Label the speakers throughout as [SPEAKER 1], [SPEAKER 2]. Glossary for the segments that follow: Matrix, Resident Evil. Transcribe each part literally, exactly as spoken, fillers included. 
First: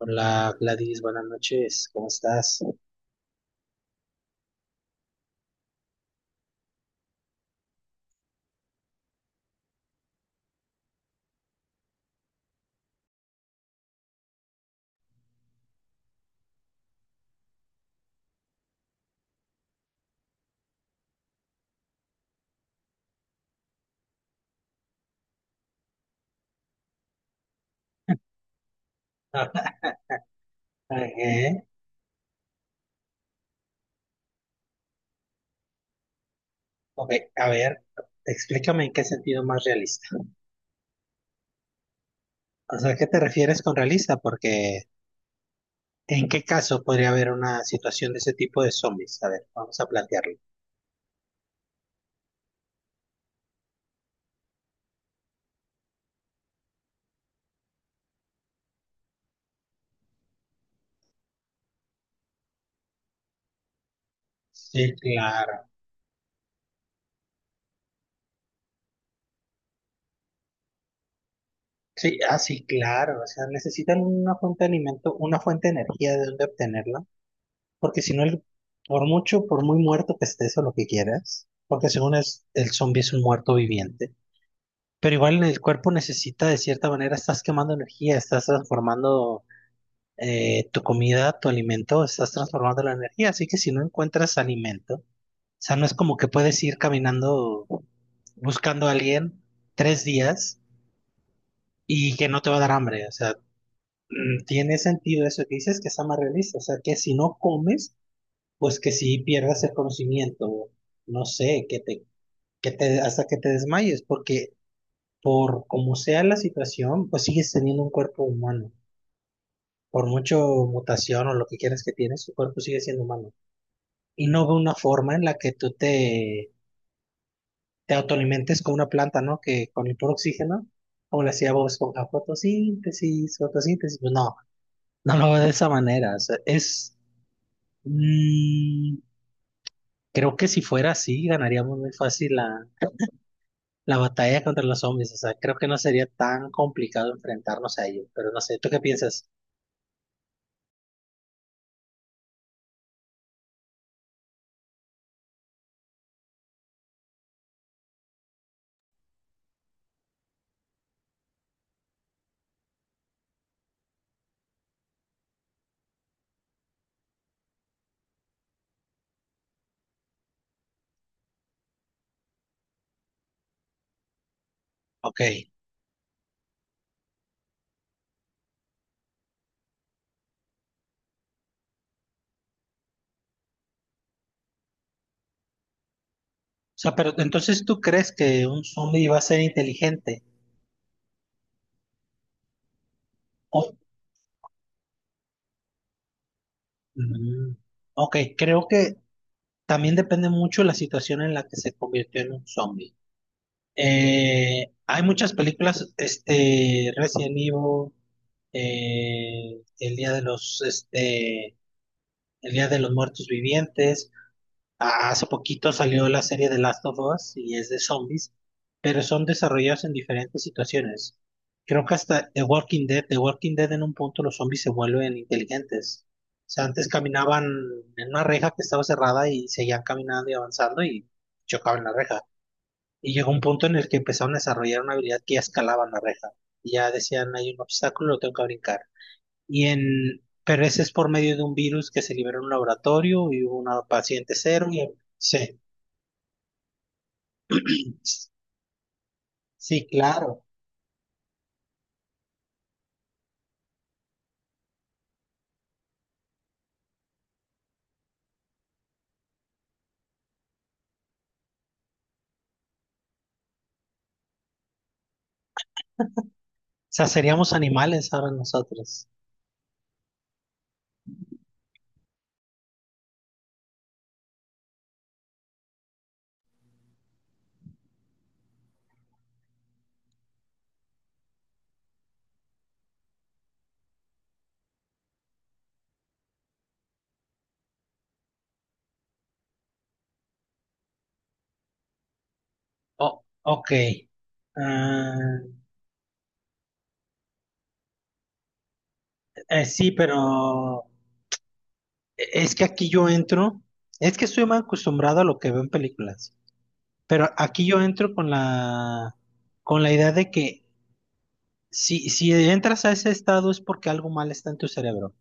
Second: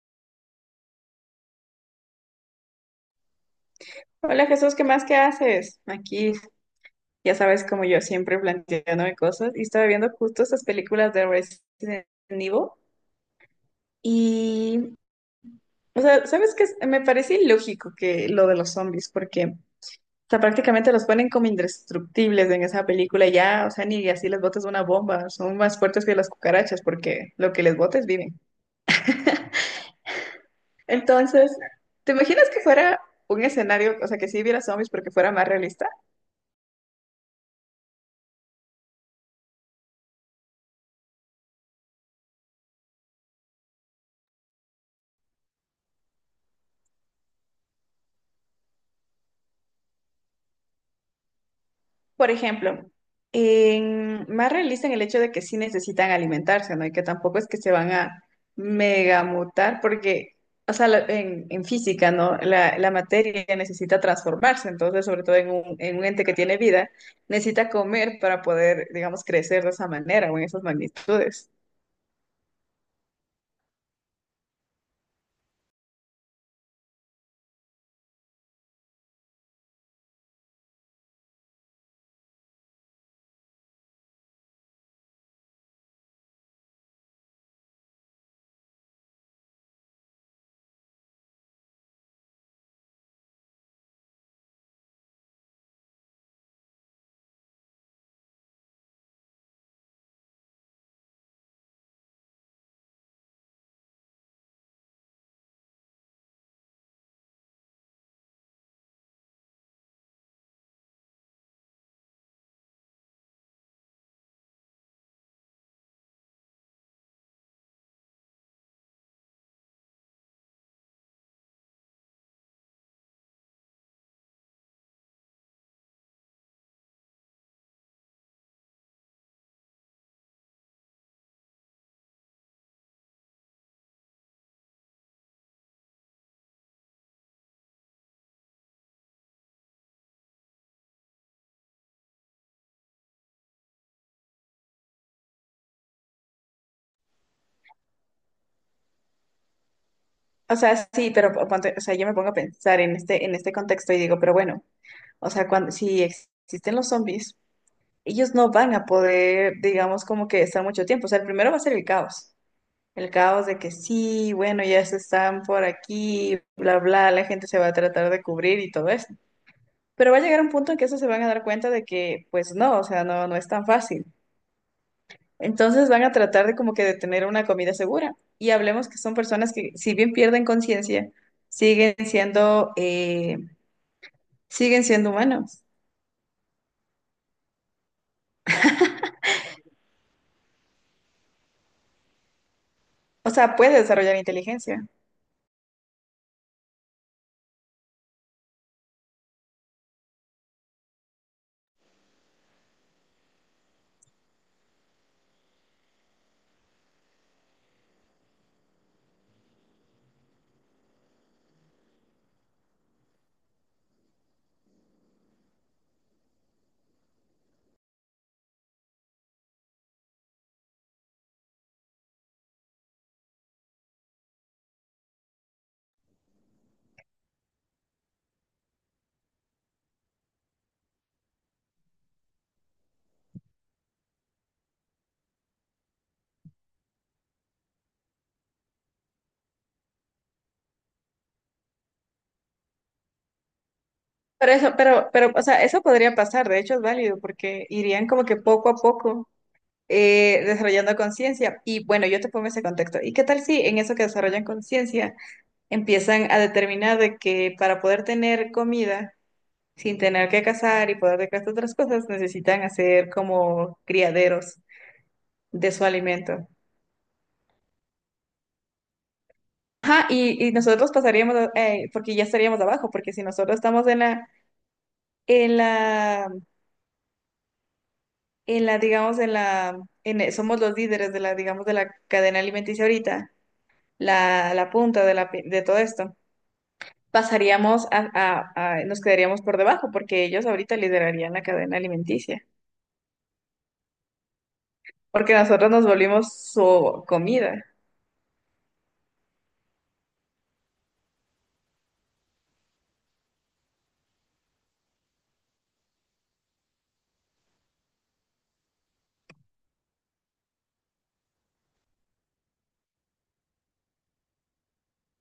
[SPEAKER 1] Hola Gladys, buenas noches, ¿cómo estás?
[SPEAKER 2] Hola Jesús, ¿qué más? ¿Qué haces? Aquí, ya sabes, como yo siempre planteándome cosas y estaba viendo justo estas películas de Resident Evil y, o sea, ¿sabes qué? Me parece ilógico que lo de los zombies porque, o sea, prácticamente los ponen como indestructibles en esa película y ya, o sea, ni así les botes una bomba, son más fuertes que las cucarachas porque lo que les botes viven.
[SPEAKER 1] Ah,
[SPEAKER 2] Entonces,
[SPEAKER 1] ajé.
[SPEAKER 2] ¿te imaginas que fuera un escenario, o sea, que sí hubiera zombies, pero que fuera más realista?
[SPEAKER 1] Ok, a ver, explícame en qué sentido más realista. O sea, ¿qué te refieres con realista? Porque, ¿en qué caso podría haber una situación de ese tipo de zombies? A ver, vamos a plantearlo.
[SPEAKER 2] Por ejemplo, en- más realista en el hecho de que sí necesitan alimentarse, ¿no? Y que tampoco es que se van a megamutar, porque, o sea, la- en, en física, ¿no? La, la materia necesita transformarse,
[SPEAKER 1] Sí,
[SPEAKER 2] entonces, sobre todo en
[SPEAKER 1] claro.
[SPEAKER 2] un, en un ente que tiene vida, necesita comer para poder, digamos, crecer de esa manera o en esas magnitudes.
[SPEAKER 1] Sí, ah, sí, claro. O sea, necesitan una fuente de alimento, una fuente de energía de dónde obtenerla. Porque si no, el- por mucho, por muy muerto que estés o lo que quieras, porque según es, el zombie es un muerto viviente. Pero igual el cuerpo necesita, de cierta manera, estás quemando energía, estás transformando eh, tu comida, tu alimento, estás transformando la energía. Así que si no encuentras alimento, o sea, no es como que puedes ir caminando buscando a alguien tres días y que no te va a dar hambre. O sea, mm, tiene sentido eso que dices, que está más realista. O sea, que si no comes, pues que si pierdas el conocimiento, no sé, que te, que te, hasta que te desmayes, porque por como sea la situación, pues sigues teniendo un cuerpo humano. Por mucho mutación o lo que quieras que tienes, tu cuerpo sigue siendo humano. Y no veo una forma en la que tú te, te autoalimentes con una planta, ¿no? Que con el puro oxígeno, como le hacía Bob Esponja, fotosíntesis, fotosíntesis. Pues no, no lo veo de esa manera. O sea, es, mm, creo que si fuera así, ganaríamos muy fácil la, la batalla contra los zombies. O sea, creo que no sería tan complicado enfrentarnos a ellos. Pero no sé, ¿tú qué piensas?
[SPEAKER 2] O sea, sí, pero ponte- o sea, yo me pongo a pensar en este, en este contexto y digo, pero bueno, o sea, cuando, si existen los zombies. Ellos no van a poder, digamos, como que estar mucho tiempo. O sea, el primero va a ser el caos. El caos de que sí, bueno, ya se están por aquí, bla, bla, la gente se va a tratar de cubrir y todo eso. Pero va a llegar un punto en que eso se van a dar cuenta de que, pues no, o sea, no, no es tan fácil.
[SPEAKER 1] Ok.
[SPEAKER 2] Entonces van a tratar de como que de tener una comida segura. Y hablemos que son personas que, si bien pierden conciencia, siguen siendo, eh, siguen siendo humanos.
[SPEAKER 1] O sea, pero entonces tú crees que un zombie va a ser inteligente.
[SPEAKER 2] O sea,
[SPEAKER 1] O-
[SPEAKER 2] puede desarrollar inteligencia.
[SPEAKER 1] Mm, ok, creo que también depende mucho la situación en la que se convirtió en un zombie. Eh, hay muchas películas, este, Resident Evil, eh, El Día de los, este, El Día de los Muertos Vivientes. Ah, hace poquito salió la serie de Last of Us y es de zombies, pero son desarrollados en diferentes situaciones. Creo que hasta The Walking Dead, The Walking Dead en un punto los zombies se vuelven inteligentes. O sea, antes caminaban en una reja que estaba cerrada y seguían caminando y avanzando y chocaban la reja. Y llegó un punto en el que empezaron a desarrollar una habilidad que ya escalaban la reja. Y ya decían, hay un obstáculo, lo tengo que brincar. Y en, pero ese es por medio de un virus que se liberó en un laboratorio y hubo una paciente
[SPEAKER 2] Pero
[SPEAKER 1] cero
[SPEAKER 2] eso,
[SPEAKER 1] y
[SPEAKER 2] pero, pero, o
[SPEAKER 1] sí.
[SPEAKER 2] sea, eso podría pasar, de hecho es válido, porque irían como que poco a poco
[SPEAKER 1] Sí, claro.
[SPEAKER 2] eh,
[SPEAKER 1] O
[SPEAKER 2] desarrollando conciencia. Y bueno, yo te pongo ese contexto. ¿Y qué tal si en eso que desarrollan conciencia empiezan a determinar de que para poder tener comida sin tener que cazar y poder dejar estas otras cosas, necesitan hacer como criaderos de su alimento?
[SPEAKER 1] sea, seríamos animales ahora nosotros.
[SPEAKER 2] Ajá, y, y nosotros pasaríamos, a- eh, porque ya estaríamos abajo, porque si nosotros estamos en la, en la en la, digamos, en la, en, e, somos los líderes de la, digamos, de la cadena alimenticia ahorita, la, la punta de, la, pi- de todo esto, pasaríamos a, a- a- nos quedaríamos por debajo porque ellos ahorita liderarían la cadena alimenticia,
[SPEAKER 1] Oh, ok.
[SPEAKER 2] porque
[SPEAKER 1] Ah,
[SPEAKER 2] nosotros nos volvimos su comida.
[SPEAKER 1] eh, sí, pero eh, es que aquí yo entro, es que estoy más acostumbrado a lo que veo en películas, pero aquí yo entro con la, con la idea de que si, si entras a ese estado es porque algo mal está en tu cerebro.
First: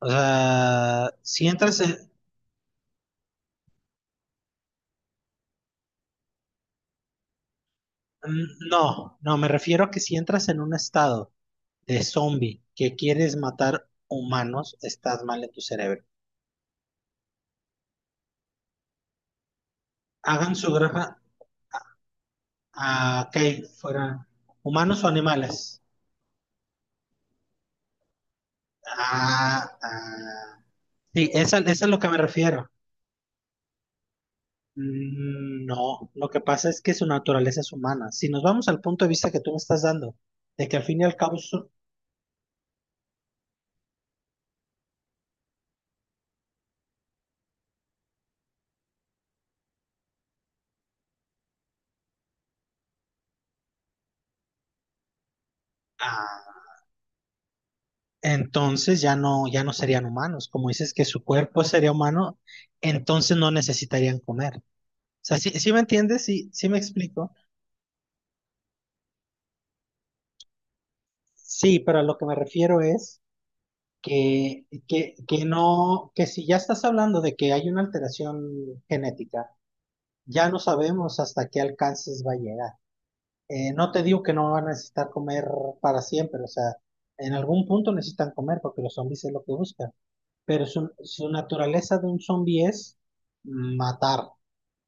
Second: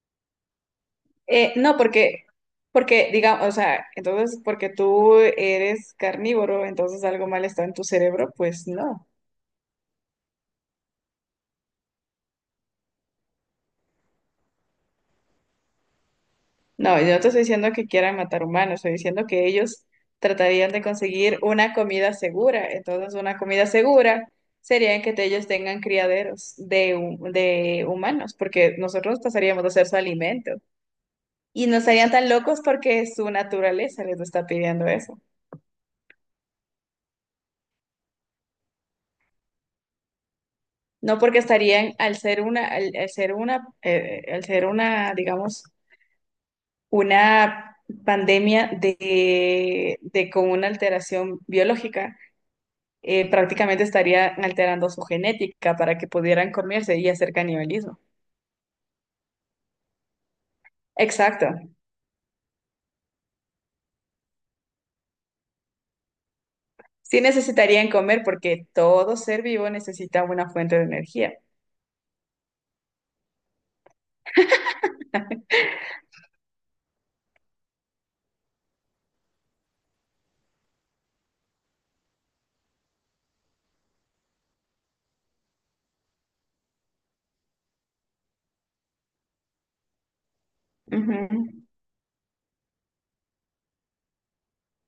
[SPEAKER 1] O sea, si
[SPEAKER 2] Eh, no,
[SPEAKER 1] entras en,
[SPEAKER 2] porque, porque, digamos, o sea, entonces, porque tú eres carnívoro, entonces algo mal está en tu cerebro, pues
[SPEAKER 1] mm,
[SPEAKER 2] no.
[SPEAKER 1] no, no, me refiero a que si entras en un estado de zombie que quieres matar humanos, estás mal en tu cerebro.
[SPEAKER 2] No, yo no te estoy diciendo que quieran matar humanos, estoy diciendo que ellos
[SPEAKER 1] Hagan
[SPEAKER 2] tratarían
[SPEAKER 1] su
[SPEAKER 2] de
[SPEAKER 1] granja
[SPEAKER 2] conseguir una comida segura. Entonces,
[SPEAKER 1] a
[SPEAKER 2] una
[SPEAKER 1] que
[SPEAKER 2] comida
[SPEAKER 1] fueran
[SPEAKER 2] segura sería
[SPEAKER 1] humanos o
[SPEAKER 2] que te- ellos tengan
[SPEAKER 1] animales.
[SPEAKER 2] criaderos de, hu- de humanos, porque nosotros pasaríamos
[SPEAKER 1] Ah,
[SPEAKER 2] de ser su alimento.
[SPEAKER 1] ah. Sí, esa-
[SPEAKER 2] Y
[SPEAKER 1] eso
[SPEAKER 2] no
[SPEAKER 1] es a lo que
[SPEAKER 2] estarían
[SPEAKER 1] me
[SPEAKER 2] tan locos
[SPEAKER 1] refiero.
[SPEAKER 2] porque su naturaleza les está pidiendo eso.
[SPEAKER 1] Mm, no, lo que pasa es que su naturaleza es humana. Si nos vamos al punto de vista que tú me estás dando, de que al fin y al
[SPEAKER 2] No
[SPEAKER 1] cabo,
[SPEAKER 2] porque
[SPEAKER 1] son...
[SPEAKER 2] estarían al ser una, al, al ser una, eh, al ser una, digamos, una pandemia de, de con una alteración biológica eh, prácticamente estarían alterando su genética para que pudieran
[SPEAKER 1] ah,
[SPEAKER 2] comerse y hacer canibalismo.
[SPEAKER 1] entonces ya no, ya no serían humanos. Como dices que su
[SPEAKER 2] Exacto.
[SPEAKER 1] cuerpo sería humano, entonces no necesitarían comer. O sea, ¿sí, sí me entiendes? Sí, sí me
[SPEAKER 2] Sí
[SPEAKER 1] explico.
[SPEAKER 2] necesitarían comer porque todo ser vivo necesita una fuente de energía.
[SPEAKER 1] Sí, pero a lo que me refiero es que, que, que no, que si ya estás hablando de que hay una alteración genética, ya no sabemos hasta qué alcances va a llegar. Eh, no te digo que no van a necesitar comer para siempre, o sea, en algún punto necesitan comer porque los zombies es lo que buscan, pero su,
[SPEAKER 2] Ujú,
[SPEAKER 1] su naturaleza de un zombie es matar,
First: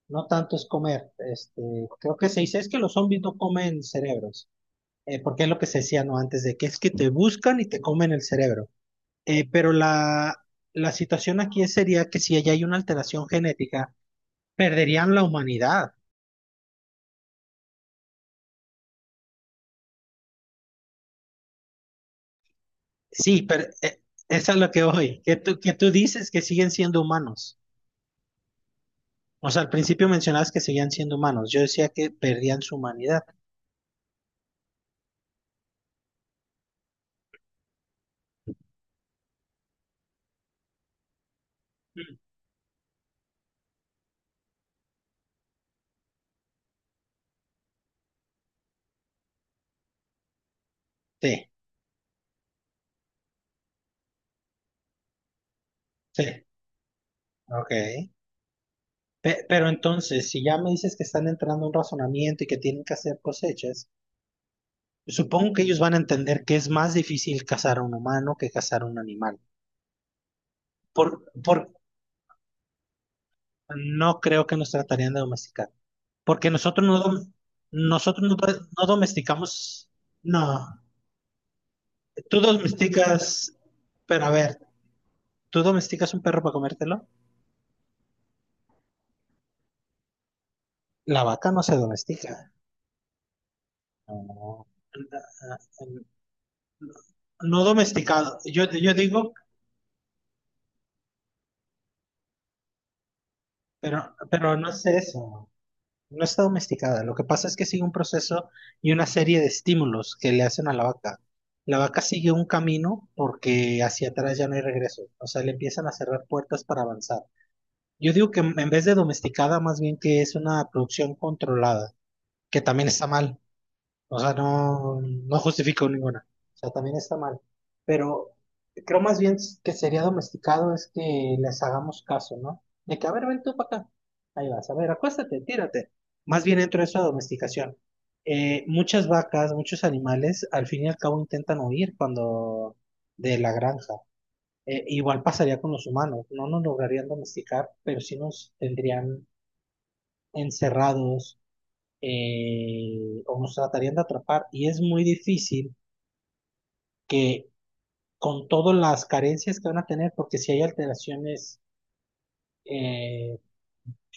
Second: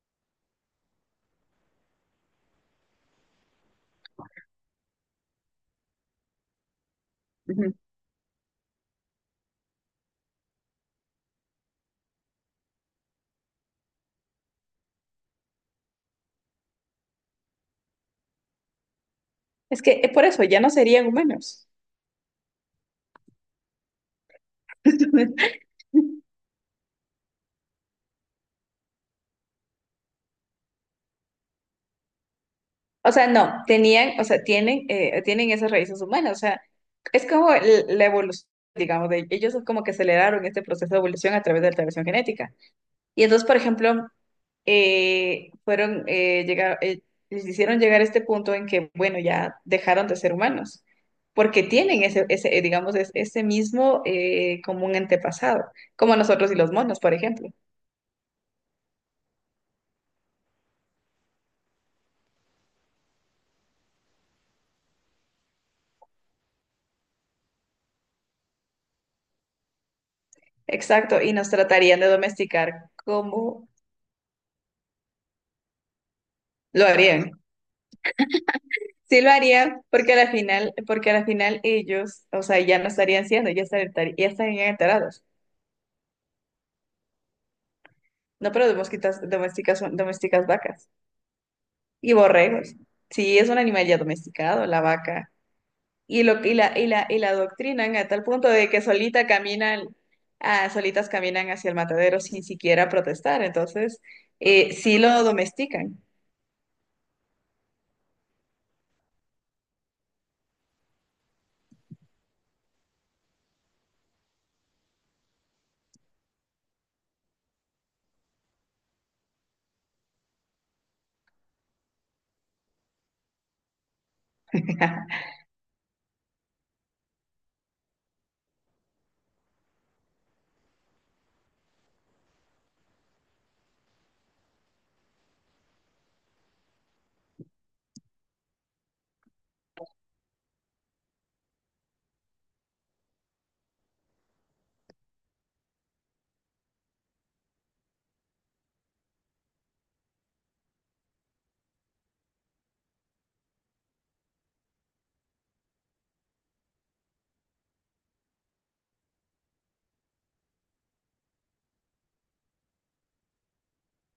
[SPEAKER 1] no tanto es comer. Este, creo que se dice es que los zombies no comen cerebros, eh, porque es lo que se decía no antes de que es que te buscan y
[SPEAKER 2] ujú.
[SPEAKER 1] te comen el cerebro. Eh, pero la, la situación aquí sería que si allá hay una alteración genética, perderían la humanidad.
[SPEAKER 2] Es que eh, por eso ya no serían humanos.
[SPEAKER 1] Sí, pero eh, eso es lo que voy, que tú, que tú dices que siguen siendo humanos. O sea, al principio mencionabas que seguían siendo humanos. Yo decía que perdían su
[SPEAKER 2] O
[SPEAKER 1] humanidad.
[SPEAKER 2] sea, no, tenían, o sea, tienen, eh, tienen esas raíces humanas. O sea, es como el- la evolución, digamos, de ellos es como que aceleraron este proceso de evolución a través de la alteración
[SPEAKER 1] Mm.
[SPEAKER 2] genética. Y entonces, por ejemplo, eh, fueron, eh, llegar- eh, les hicieron llegar a este punto en que, bueno, ya dejaron de ser humanos,
[SPEAKER 1] Sí,
[SPEAKER 2] porque tienen ese, ese, eh, digamos, es- ese mismo eh, común antepasado, como
[SPEAKER 1] sí,
[SPEAKER 2] nosotros y los monos, por ejemplo.
[SPEAKER 1] ok. Pe- pero entonces, si ya me dices que están entrando en un razonamiento y que tienen que hacer cosechas, supongo que ellos van a entender que es más difícil cazar a un humano que cazar a un animal. Por,
[SPEAKER 2] Exacto, y nos
[SPEAKER 1] por-
[SPEAKER 2] tratarían de domesticar como
[SPEAKER 1] No creo que nos tratarían de domesticar, porque nosotros
[SPEAKER 2] lo
[SPEAKER 1] no,
[SPEAKER 2] harían.
[SPEAKER 1] dom- nosotros no, do- no
[SPEAKER 2] Sí lo harían,
[SPEAKER 1] domesticamos,
[SPEAKER 2] porque al
[SPEAKER 1] no,
[SPEAKER 2] final, porque al final ellos,
[SPEAKER 1] tú
[SPEAKER 2] o sea, ya no estarían siendo,
[SPEAKER 1] domesticas,
[SPEAKER 2] ya estarían,
[SPEAKER 1] pero
[SPEAKER 2] ya
[SPEAKER 1] a ver,
[SPEAKER 2] estarían enterados.
[SPEAKER 1] ¿tú domesticas un perro para comértelo?
[SPEAKER 2] No, pero domesticas, domesticas, domesticas vacas.
[SPEAKER 1] La vaca no se
[SPEAKER 2] Y
[SPEAKER 1] domestica.
[SPEAKER 2] borregos. Sí, es un animal ya
[SPEAKER 1] No,
[SPEAKER 2] domesticado,
[SPEAKER 1] no,
[SPEAKER 2] la vaca.
[SPEAKER 1] no,
[SPEAKER 2] Y lo y la y la y la
[SPEAKER 1] no
[SPEAKER 2] adoctrinan a tal
[SPEAKER 1] domesticado,
[SPEAKER 2] punto
[SPEAKER 1] yo,
[SPEAKER 2] de que
[SPEAKER 1] yo
[SPEAKER 2] solita
[SPEAKER 1] digo,
[SPEAKER 2] caminan, ah, solitas caminan hacia el matadero sin siquiera protestar. Entonces,
[SPEAKER 1] pero, pero no
[SPEAKER 2] eh,
[SPEAKER 1] es
[SPEAKER 2] sí lo
[SPEAKER 1] eso.
[SPEAKER 2] domestican.
[SPEAKER 1] No está domesticada. Lo que pasa es que sigue un proceso y una serie de estímulos que le hacen a la vaca. La vaca sigue un camino porque hacia atrás ya no hay regreso. O sea, le empiezan a cerrar puertas para avanzar. Yo digo que en vez de domesticada, más bien que es una producción controlada, que también está mal. O sea, no, no justifico ninguna. O sea, también está mal. Pero creo más bien que sería domesticado es que les hagamos caso, ¿no? De que, a ver, ven tú para acá. Ahí vas, a ver, acuéstate, tírate. Más bien dentro de esa domesticación. Eh, muchas vacas, muchos animales, al fin y al cabo intentan huir cuando de la granja. Eh, igual pasaría con los humanos. No nos lograrían domesticar, pero sí nos tendrían encerrados eh, o nos tratarían de atrapar. Y es muy difícil que con todas las carencias que van a tener, porque si hay alteraciones eh,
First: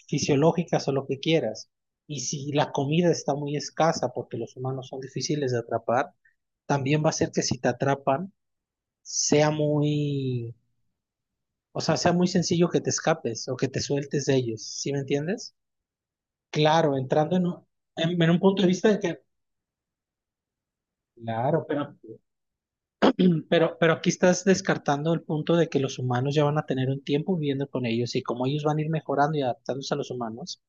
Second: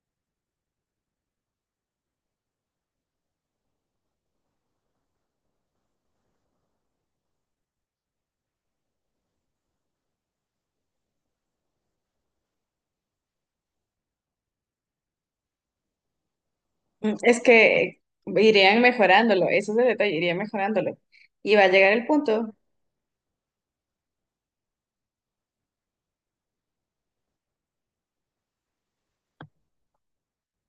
[SPEAKER 1] fisiológicas o lo que quieras, y si la comida está muy escasa, porque los humanos son difíciles de atrapar, también va a ser que si te atrapan, sea muy, o sea, sea muy sencillo que te escapes o que te sueltes de ellos, ¿sí me entiendes? Claro,
[SPEAKER 2] Mm,
[SPEAKER 1] entrando
[SPEAKER 2] es
[SPEAKER 1] en, un-
[SPEAKER 2] que
[SPEAKER 1] en, en un punto de
[SPEAKER 2] irían
[SPEAKER 1] vista de que,
[SPEAKER 2] mejorándolo, eso es el detalle, irían mejorándolo. Y va
[SPEAKER 1] claro,
[SPEAKER 2] a llegar
[SPEAKER 1] pero...
[SPEAKER 2] el punto.
[SPEAKER 1] Pero, pero aquí estás descartando el punto de que los humanos ya van a tener un tiempo viviendo con ellos y como ellos van a ir mejorando y adaptándose a los humanos,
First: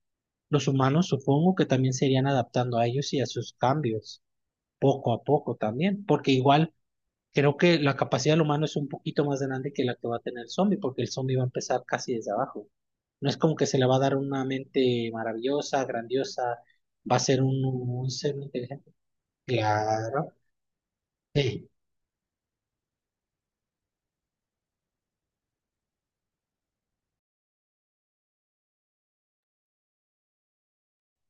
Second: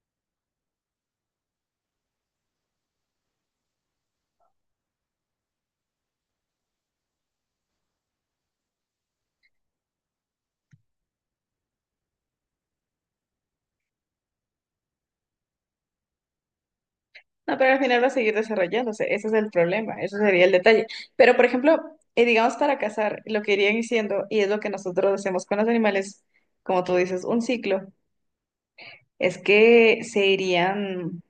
[SPEAKER 1] los humanos supongo que también se irían adaptando a ellos y a sus cambios, poco a poco también, porque igual creo que la capacidad del humano es un poquito más grande que la que va a tener el zombie, porque el zombie va a empezar casi desde abajo. No es como que se le va a dar una mente maravillosa, grandiosa, va a ser
[SPEAKER 2] No,
[SPEAKER 1] un,
[SPEAKER 2] pero al final va
[SPEAKER 1] un
[SPEAKER 2] a seguir
[SPEAKER 1] ser inteligente.
[SPEAKER 2] desarrollándose, ese es el problema, ese
[SPEAKER 1] Claro.
[SPEAKER 2] sería el detalle. Pero, por
[SPEAKER 1] Sí,
[SPEAKER 2] ejemplo, eh, digamos para cazar, lo que irían diciendo, y es lo que nosotros hacemos con los animales, como tú dices, un ciclo, es que se irían,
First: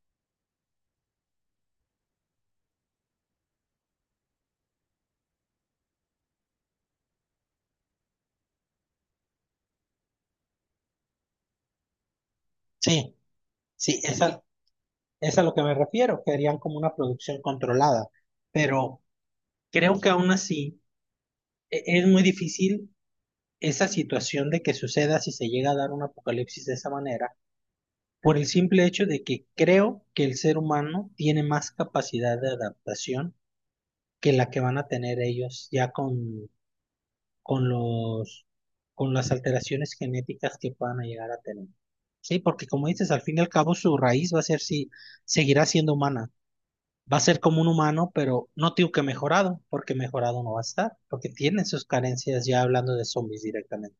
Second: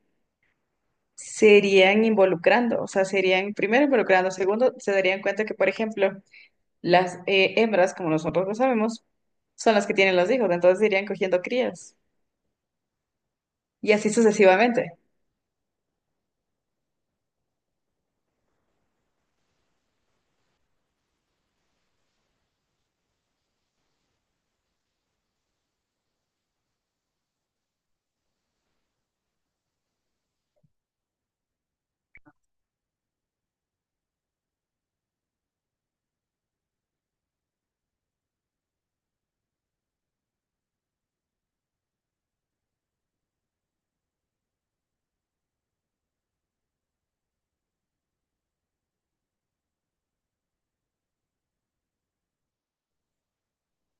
[SPEAKER 2] se irían involucrando, o sea, se irían primero involucrando, segundo, se darían cuenta que, por ejemplo, las eh, hembras, como nosotros lo sabemos, son las que tienen los hijos, entonces irían cogiendo crías,
[SPEAKER 1] sí,
[SPEAKER 2] y
[SPEAKER 1] sí,
[SPEAKER 2] así
[SPEAKER 1] esa...
[SPEAKER 2] sucesivamente.
[SPEAKER 1] es a lo que me refiero, que harían como una producción controlada, pero creo que aún así e- es muy difícil esa situación de que suceda si se llega a dar un apocalipsis de esa manera, por el simple hecho de que creo que el ser humano tiene más capacidad de adaptación que la que van a tener ellos ya con, con los, con las alteraciones genéticas que puedan llegar a tener. Sí, porque como dices, al fin y al cabo su raíz va a ser si seguirá siendo humana. Va a ser como un humano, pero no digo que mejorado, porque mejorado no va a estar, porque tiene sus carencias ya hablando de zombies directamente.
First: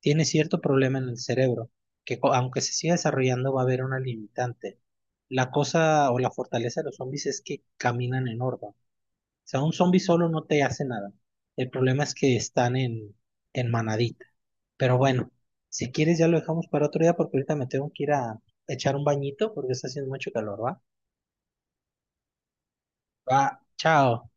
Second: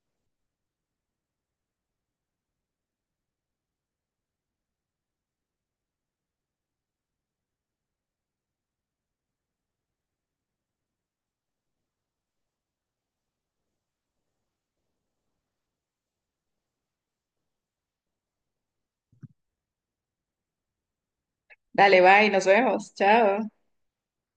[SPEAKER 1] Tiene cierto problema en el cerebro, que co- aunque se siga desarrollando va a haber una limitante. La cosa o la fortaleza de los zombies es que caminan en horda. O sea, un zombie solo no te hace nada. El problema es que están en, en manadita. Pero bueno, si quieres ya lo dejamos para otro día porque ahorita me tengo que ir a echar un bañito porque está haciendo mucho calor, ¿va?
[SPEAKER 2] Dale, bye, nos vemos,
[SPEAKER 1] Va,
[SPEAKER 2] chao.
[SPEAKER 1] chao.